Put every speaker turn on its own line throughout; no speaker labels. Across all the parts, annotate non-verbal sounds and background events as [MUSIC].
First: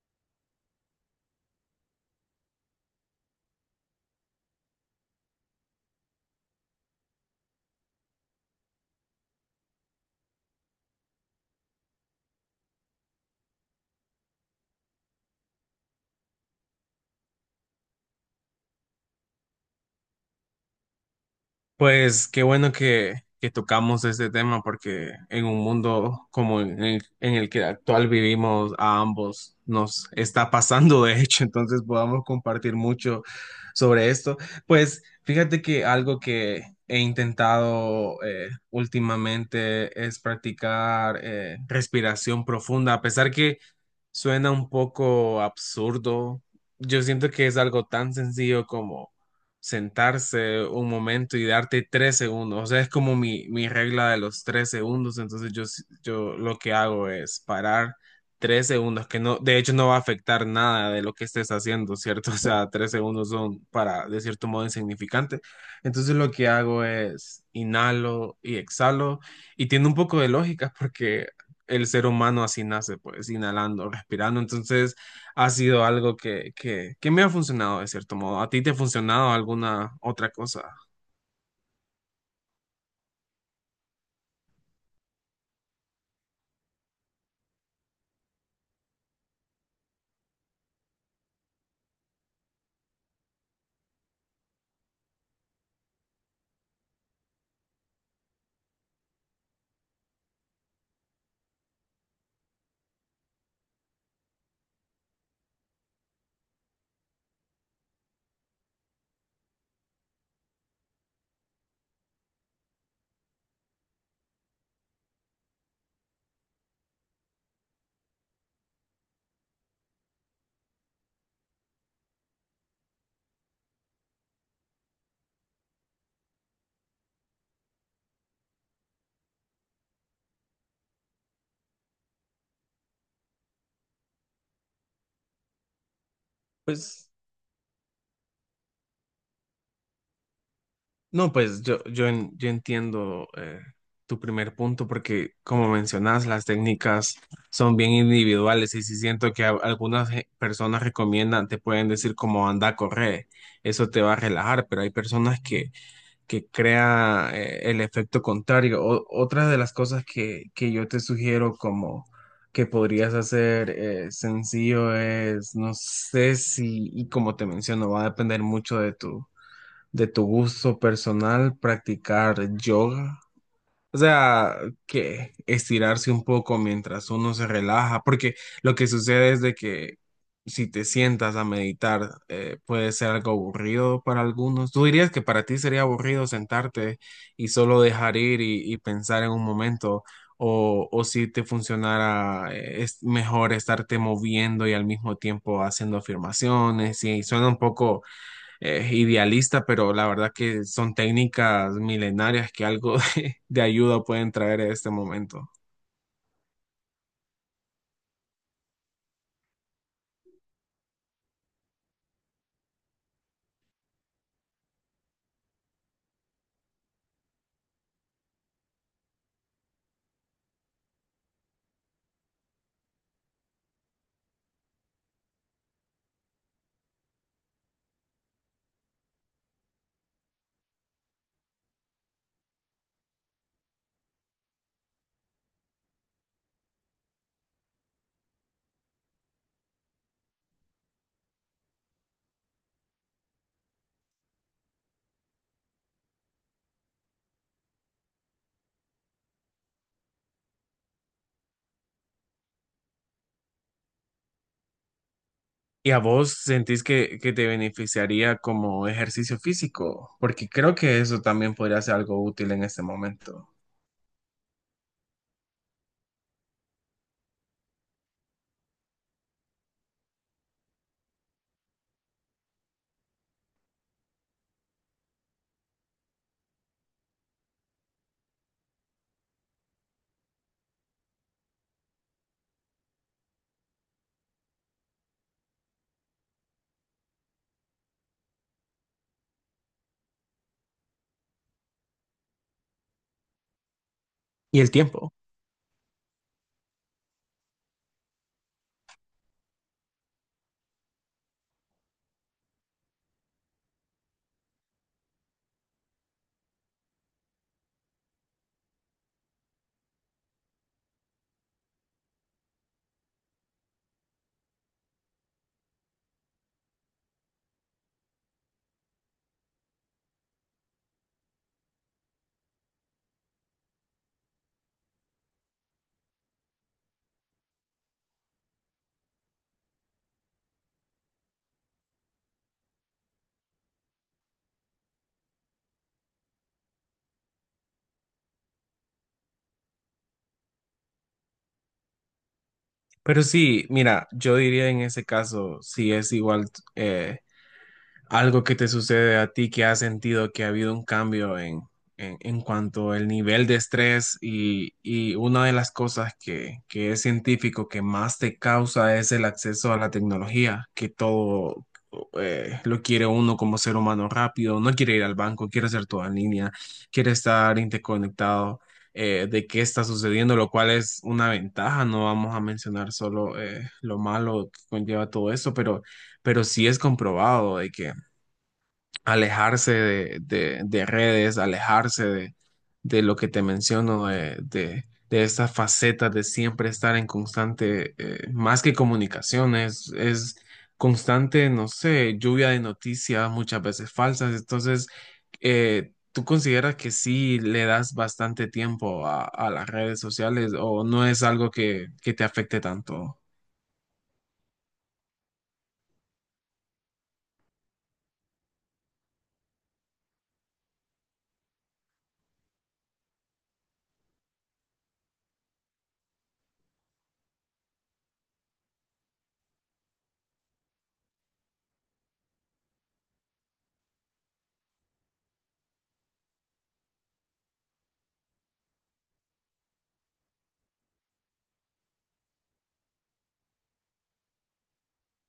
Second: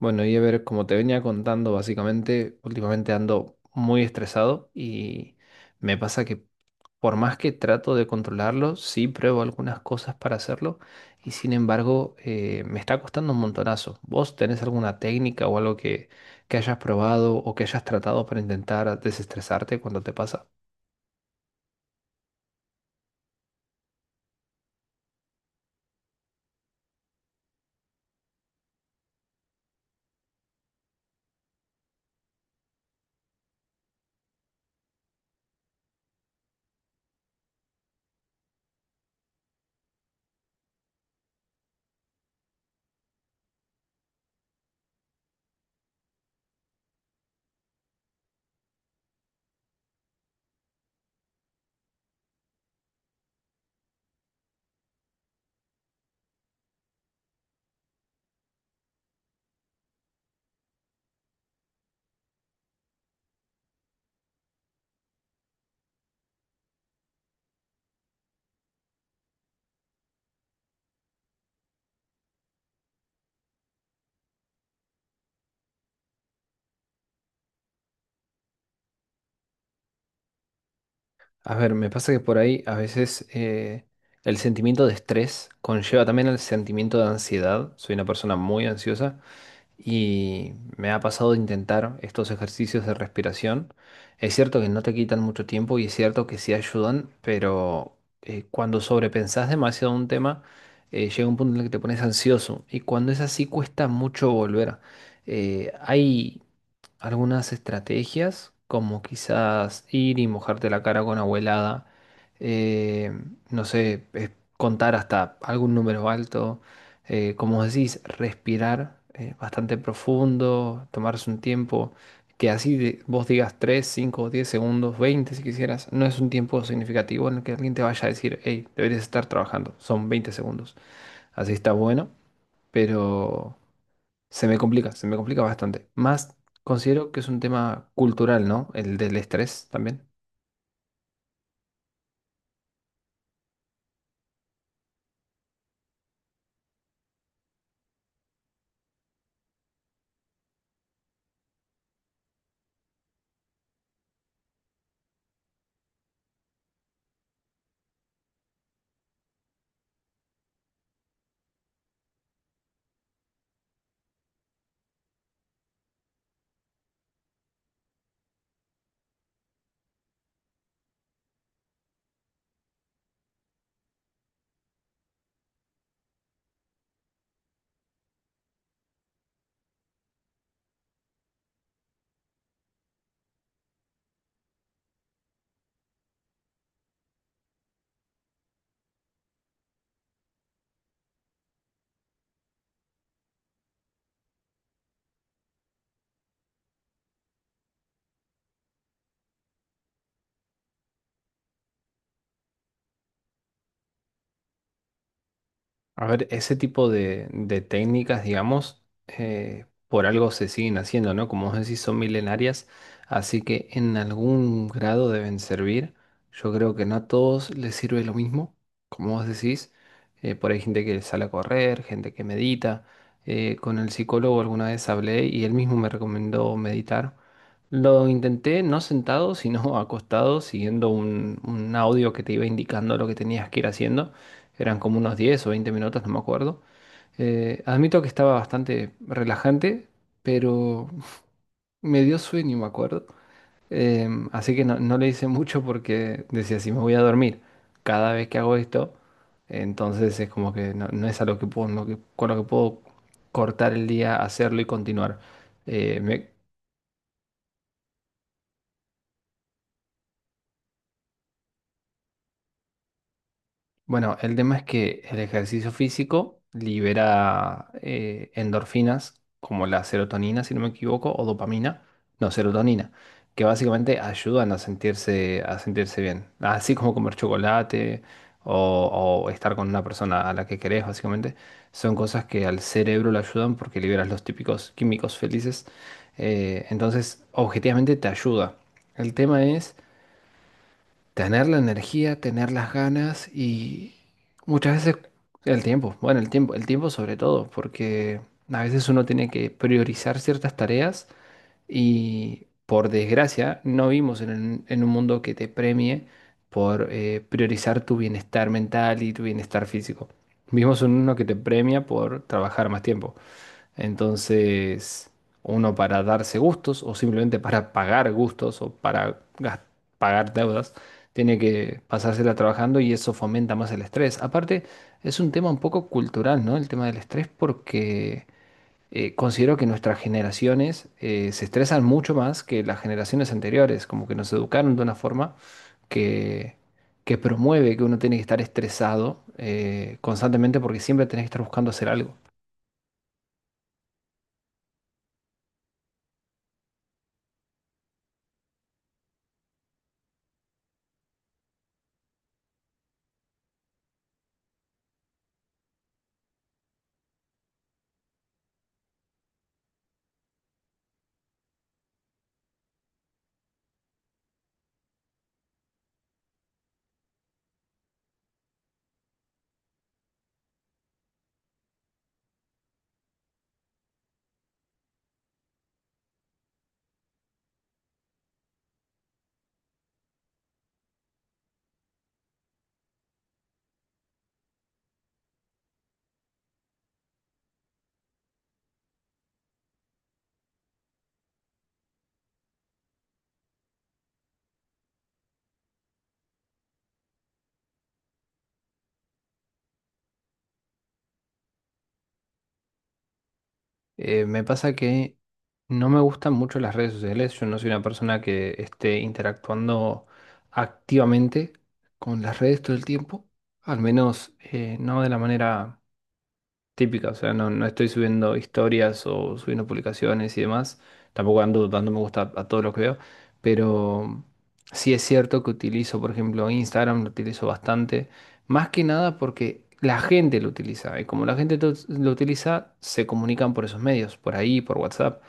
Bueno, y a ver, como te venía contando, básicamente, últimamente ando muy estresado y me pasa que por más que trato de controlarlo, sí pruebo algunas cosas para hacerlo y sin embargo me está costando un montonazo. ¿Vos tenés alguna técnica o algo que hayas probado o que hayas tratado para intentar desestresarte cuando te pasa?
Pues qué bueno que tocamos este tema porque en un mundo como en el que actual vivimos a ambos nos está pasando de hecho, entonces podamos compartir mucho sobre esto. Pues fíjate que algo que he intentado últimamente es practicar respiración profunda, a pesar que suena un poco absurdo, yo siento que es algo tan sencillo sentarse un momento y darte tres segundos. O sea, es como mi regla de los tres segundos. Entonces yo lo que hago es parar tres segundos, que no, de hecho no va a afectar nada de lo que estés haciendo, ¿cierto? [LAUGHS] O sea, tres segundos son para, de cierto modo, insignificante. Entonces lo que hago es inhalo y exhalo. Y tiene un poco de lógica porque el ser humano así nace, pues, inhalando, respirando. Entonces ha sido algo que me ha funcionado de cierto modo. ¿A ti te ha funcionado alguna otra cosa?
A ver, me pasa que por ahí a veces el sentimiento de estrés conlleva también el sentimiento de ansiedad. Soy una persona muy ansiosa. Y me ha pasado de intentar estos ejercicios de respiración. Es cierto que no te quitan mucho tiempo y es cierto que sí ayudan, pero cuando sobrepensás demasiado un tema, llega un punto en el que te pones ansioso y cuando es así cuesta mucho volver. Hay algunas estrategias, como quizás ir y mojarte la cara con agua helada, eh, no sé, contar hasta algún número alto, como decís, respirar bastante profundo, tomarse un tiempo, que así vos digas 3 5 10 segundos, 20 si quisieras, no es un tiempo significativo en el que alguien te vaya a decir, hey, deberías estar trabajando, son 20 segundos, así está bueno, pero... se me complica bastante. Más
Pues
considero que es un tema cultural, ¿no? El del estrés también.
no, pues yo, en- Yo entiendo tu primer punto porque como mencionas, las técnicas son bien individuales y si siento que personas recomiendan, te pueden decir como anda, corre, eso te va a relajar, pero hay personas que crea el efecto contrario. Otra de las cosas que yo te sugiero como que podrías hacer sencillo es, no sé si, y como te menciono, va a depender mucho de tu gusto personal, practicar yoga. O sea, que estirarse un poco mientras uno se relaja, porque lo que sucede es de que si te sientas a meditar, puede ser algo aburrido para algunos. ¿Tú dirías que para ti sería aburrido sentarte y solo dejar ir y pensar en un momento? O si te funcionara, es mejor estarte moviendo y al mismo tiempo haciendo afirmaciones, y suena un poco idealista, pero la verdad que son técnicas milenarias que algo [LAUGHS] de ayuda pueden traer en este momento.
A ver, ese tipo de técnicas, digamos, por algo se siguen haciendo, ¿no? Como vos decís, son milenarias, así que en algún grado deben servir. Yo creo que no a todos les sirve lo mismo, como vos decís. Por ahí gente que sale a correr, gente que medita. Con el psicólogo alguna vez hablé y él mismo me recomendó meditar. Lo intenté no sentado, sino [LAUGHS] acostado, siguiendo un audio que te iba indicando lo que tenías que ir haciendo. Eran como unos 10 o 20 minutos, no me acuerdo. Admito que estaba bastante relajante, pero [LAUGHS] me dio sueño, me acuerdo. Así que no, no le hice mucho porque decía, si me voy a dormir cada vez que hago esto, entonces es como que no, no es algo que puedo, no que- con lo que puedo cortar el día, hacerlo y continuar.
¿Y a
Eh, me-
vos sentís que te beneficiaría como ejercicio físico? Porque creo que eso también podría ser algo útil en este momento.
Bueno, el tema es que el ejercicio físico libera endorfinas como la serotonina, si no me equivoco, o dopamina, no, serotonina, que básicamente ayudan a sentirse bien. Así como comer chocolate o estar con una persona a la que querés, básicamente, son cosas que al cerebro le ayudan porque liberas los típicos químicos felices. Entonces, objetivamente te ayuda. El tema es tener la energía, tener las ganas y
Y el
muchas veces
tiempo.
el tiempo. Bueno, el tiempo sobre todo, porque a veces uno tiene que priorizar ciertas tareas y por desgracia no vivimos un en un mundo que te premie por priorizar tu bienestar mental y tu bienestar físico. Vivimos en uno que te premia por trabajar más tiempo. Entonces, uno para darse gustos o simplemente para pagar gustos o para pagar deudas, tiene que pasársela trabajando y eso fomenta más el estrés. Aparte, es un tema un poco cultural, ¿no? El tema del estrés porque considero que nuestras generaciones se estresan mucho más que las generaciones anteriores, como que nos educaron de una forma que... que promueve que uno tiene que estar estresado constantemente porque siempre tenés que estar buscando hacer algo.
Pero sí, mira, yo diría en ese caso, si es igual eh, algo que te sucede a ti que has sentido que ha habido un cambio en cuanto al nivel de estrés y una de las cosas que es científico que más te causa es el acceso a la tecnología, que todo lo quiere uno como ser humano rápido, no quiere ir al banco, quiere hacer todo en línea, quiere estar interconectado. De qué está sucediendo, lo cual es una ventaja, no vamos a mencionar solo lo malo que conlleva todo eso, pero sí es comprobado de que alejarse de redes, alejarse de lo que te menciono, de esta faceta de siempre estar en constante, más que comunicación, es constante, no sé, lluvia de noticias muchas veces falsas. Entonces, ¿tú consideras que sí le das bastante tiempo a las redes sociales o no es algo que te afecte tanto?
Me pasa que no me gustan mucho las redes sociales. Yo no soy una persona que esté interactuando activamente con las redes todo el tiempo. Al menos no de la manera típica, o sea, no, no estoy subiendo historias o subiendo publicaciones y demás, tampoco ando dando me gusta a todo lo que veo, pero sí es cierto que utilizo, por ejemplo, Instagram, lo utilizo bastante, más que nada porque la gente lo utiliza, y como la gente lo utiliza, se comunican por esos medios, por ahí, por WhatsApp.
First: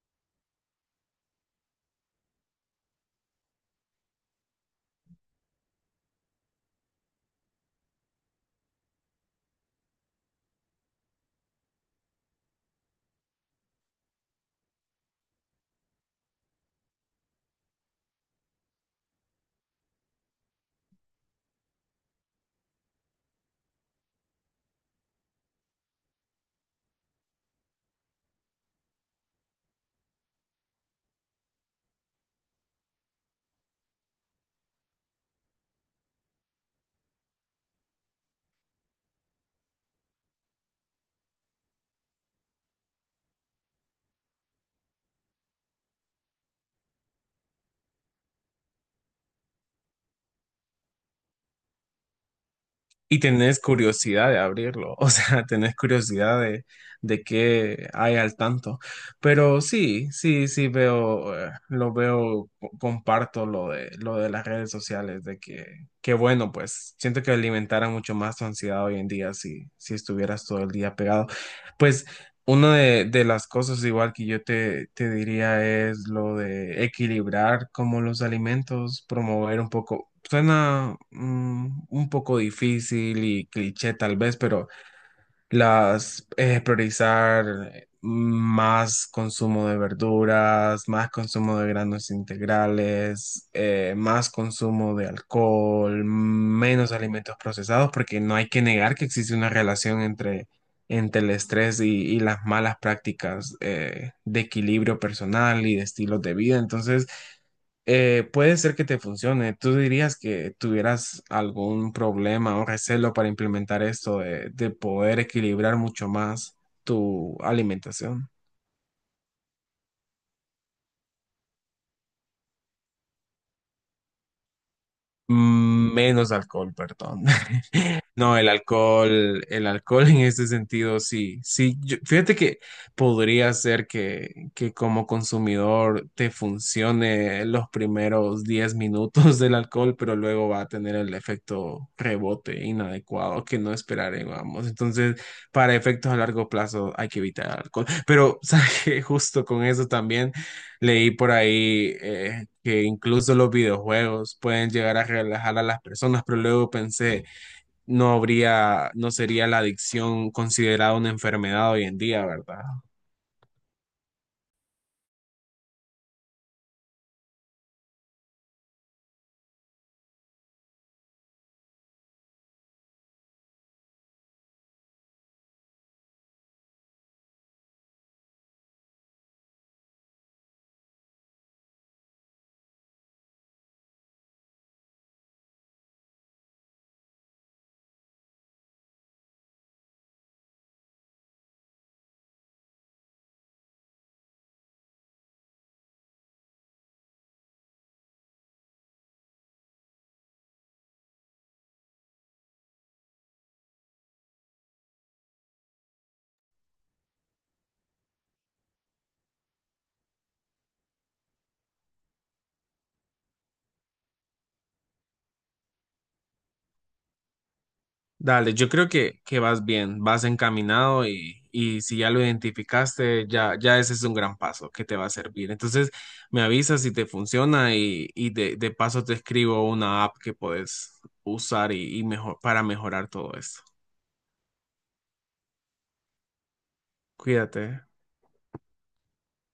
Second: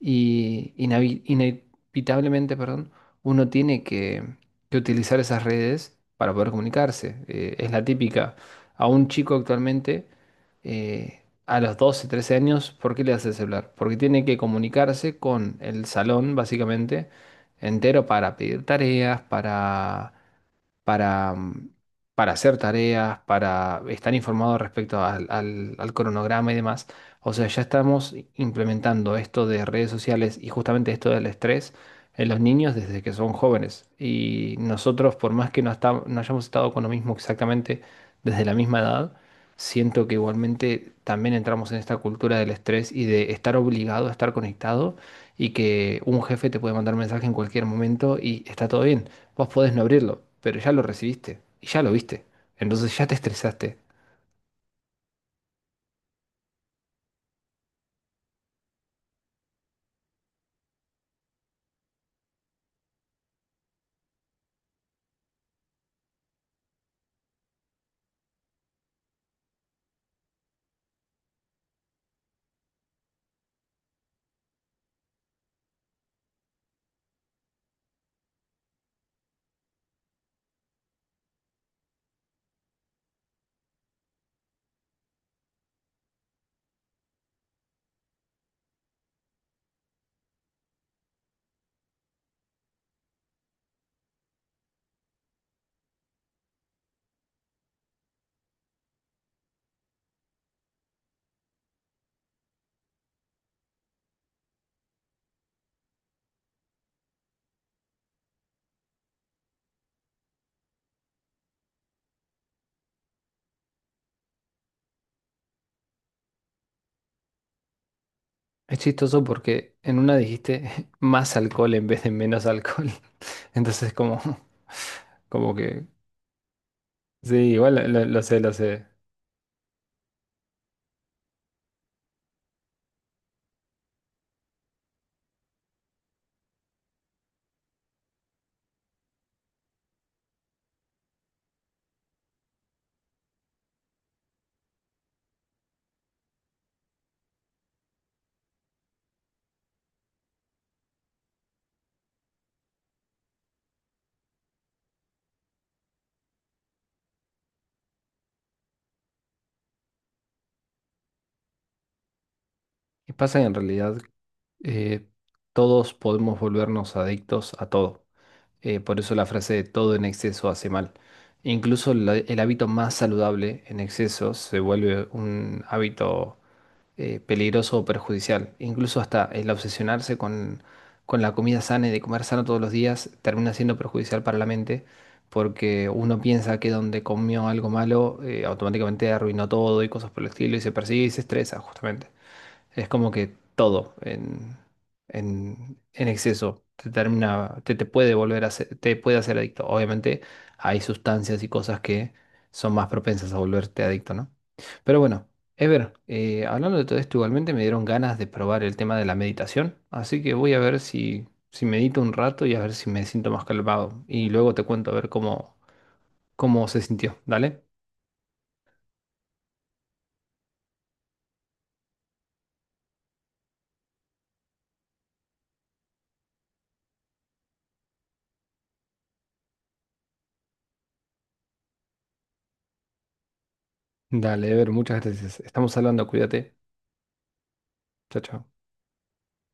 Y inevitablemente, perdón, uno tiene que utilizar esas redes para poder comunicarse. Es la típica. A un chico actualmente, a los 12, 13 años, ¿por qué le hace el celular? Porque tiene que comunicarse con el salón, básicamente, entero para pedir tareas, para para, mm, para hacer tareas, para estar informado respecto al cronograma y demás. O sea, ya estamos implementando esto de redes sociales y justamente esto del estrés en los niños desde que son jóvenes. Y nosotros, por más que no hayamos estado con lo mismo exactamente desde la misma edad, siento que igualmente también entramos en esta cultura del estrés y de estar obligado a estar conectado y que un jefe te puede mandar mensaje en cualquier momento y está todo bien. Vos podés no abrirlo, pero ya lo recibiste y ya lo viste. Entonces ya te
Y tenés
estresaste.
curiosidad de abrirlo, [LAUGHS] o sea, tenés curiosidad de qué hay al tanto. Pero sí, sí, sí veo, lo veo, comparto lo de las redes sociales, de que bueno, pues siento que alimentara mucho más tu ansiedad hoy en día si, si estuvieras todo el día pegado. Pues una de las cosas igual que yo te diría es lo de equilibrar como los alimentos, promover un poco, suena un poco difícil y cliché tal vez, pero las priorizar más consumo de verduras, más consumo de granos integrales, más consumo de alcohol, menos alimentos procesados, porque no hay que negar que existe una relación entre, entre el estrés y las malas prácticas de equilibrio personal y de estilos de vida. Entonces, puede ser que te funcione. ¿Tú dirías que tuvieras algún problema o recelo para implementar esto de poder equilibrar mucho más tu alimentación?
Es chistoso porque en una dijiste [LAUGHS] más alcohol en vez de menos alcohol. [LAUGHS] Entonces como, como que...
Menos alcohol, perdón.
Sí, igual lo
No,
sé, lo sé.
el alcohol [LAUGHS] en este sentido, sí, sí, yo- fíjate que podría ser que como consumidor te funcione los primeros 10 minutos [LAUGHS] del alcohol, pero luego va a tener el efecto rebote inadecuado que no esperábamos. Entonces, para efectos a largo plazo hay que evitar el alcohol. Pero, [LAUGHS] ¿sabes qué? Justo con eso también leí por ahí que incluso los videojuegos pueden llegar a relajar a las personas, pero luego pensé no habría, no sería la adicción considerada una enfermedad hoy en día, ¿verdad?
Y pasa que en realidad eh, todos podemos volvernos adictos a todo. Por eso la frase de todo en exceso hace mal. Incluso el hábito más saludable en exceso se vuelve un hábito peligroso o perjudicial. Incluso hasta el obsesionarse con la comida sana y de comer sano todos los días termina siendo perjudicial para la mente, porque uno piensa que donde comió algo malo, automáticamente arruinó todo y cosas por el estilo y se persigue y se estresa, justamente. Es como que todo en exceso te termina, te puede volver a hacer, te puede hacer adicto. Obviamente hay sustancias y cosas que son más propensas a volverte adicto, ¿no? Pero bueno, Ever, hablando de todo esto, igualmente me dieron ganas de probar el tema de la meditación, así que voy a ver si, si medito un rato y a ver si me siento más calmado. Y luego te cuento a ver cómo, cómo se sintió. Dale.
Dale, yo creo que vas bien, vas encaminado y si ya lo identificaste, ya, ya ese es un gran paso que te va a servir. Entonces, me avisas si te funciona y de paso te escribo una app que puedes usar y mejor, para mejorar todo esto.
Dale, Ever, muchas gracias. Estamos hablando, cuídate.
Cuídate.
Chao, chao.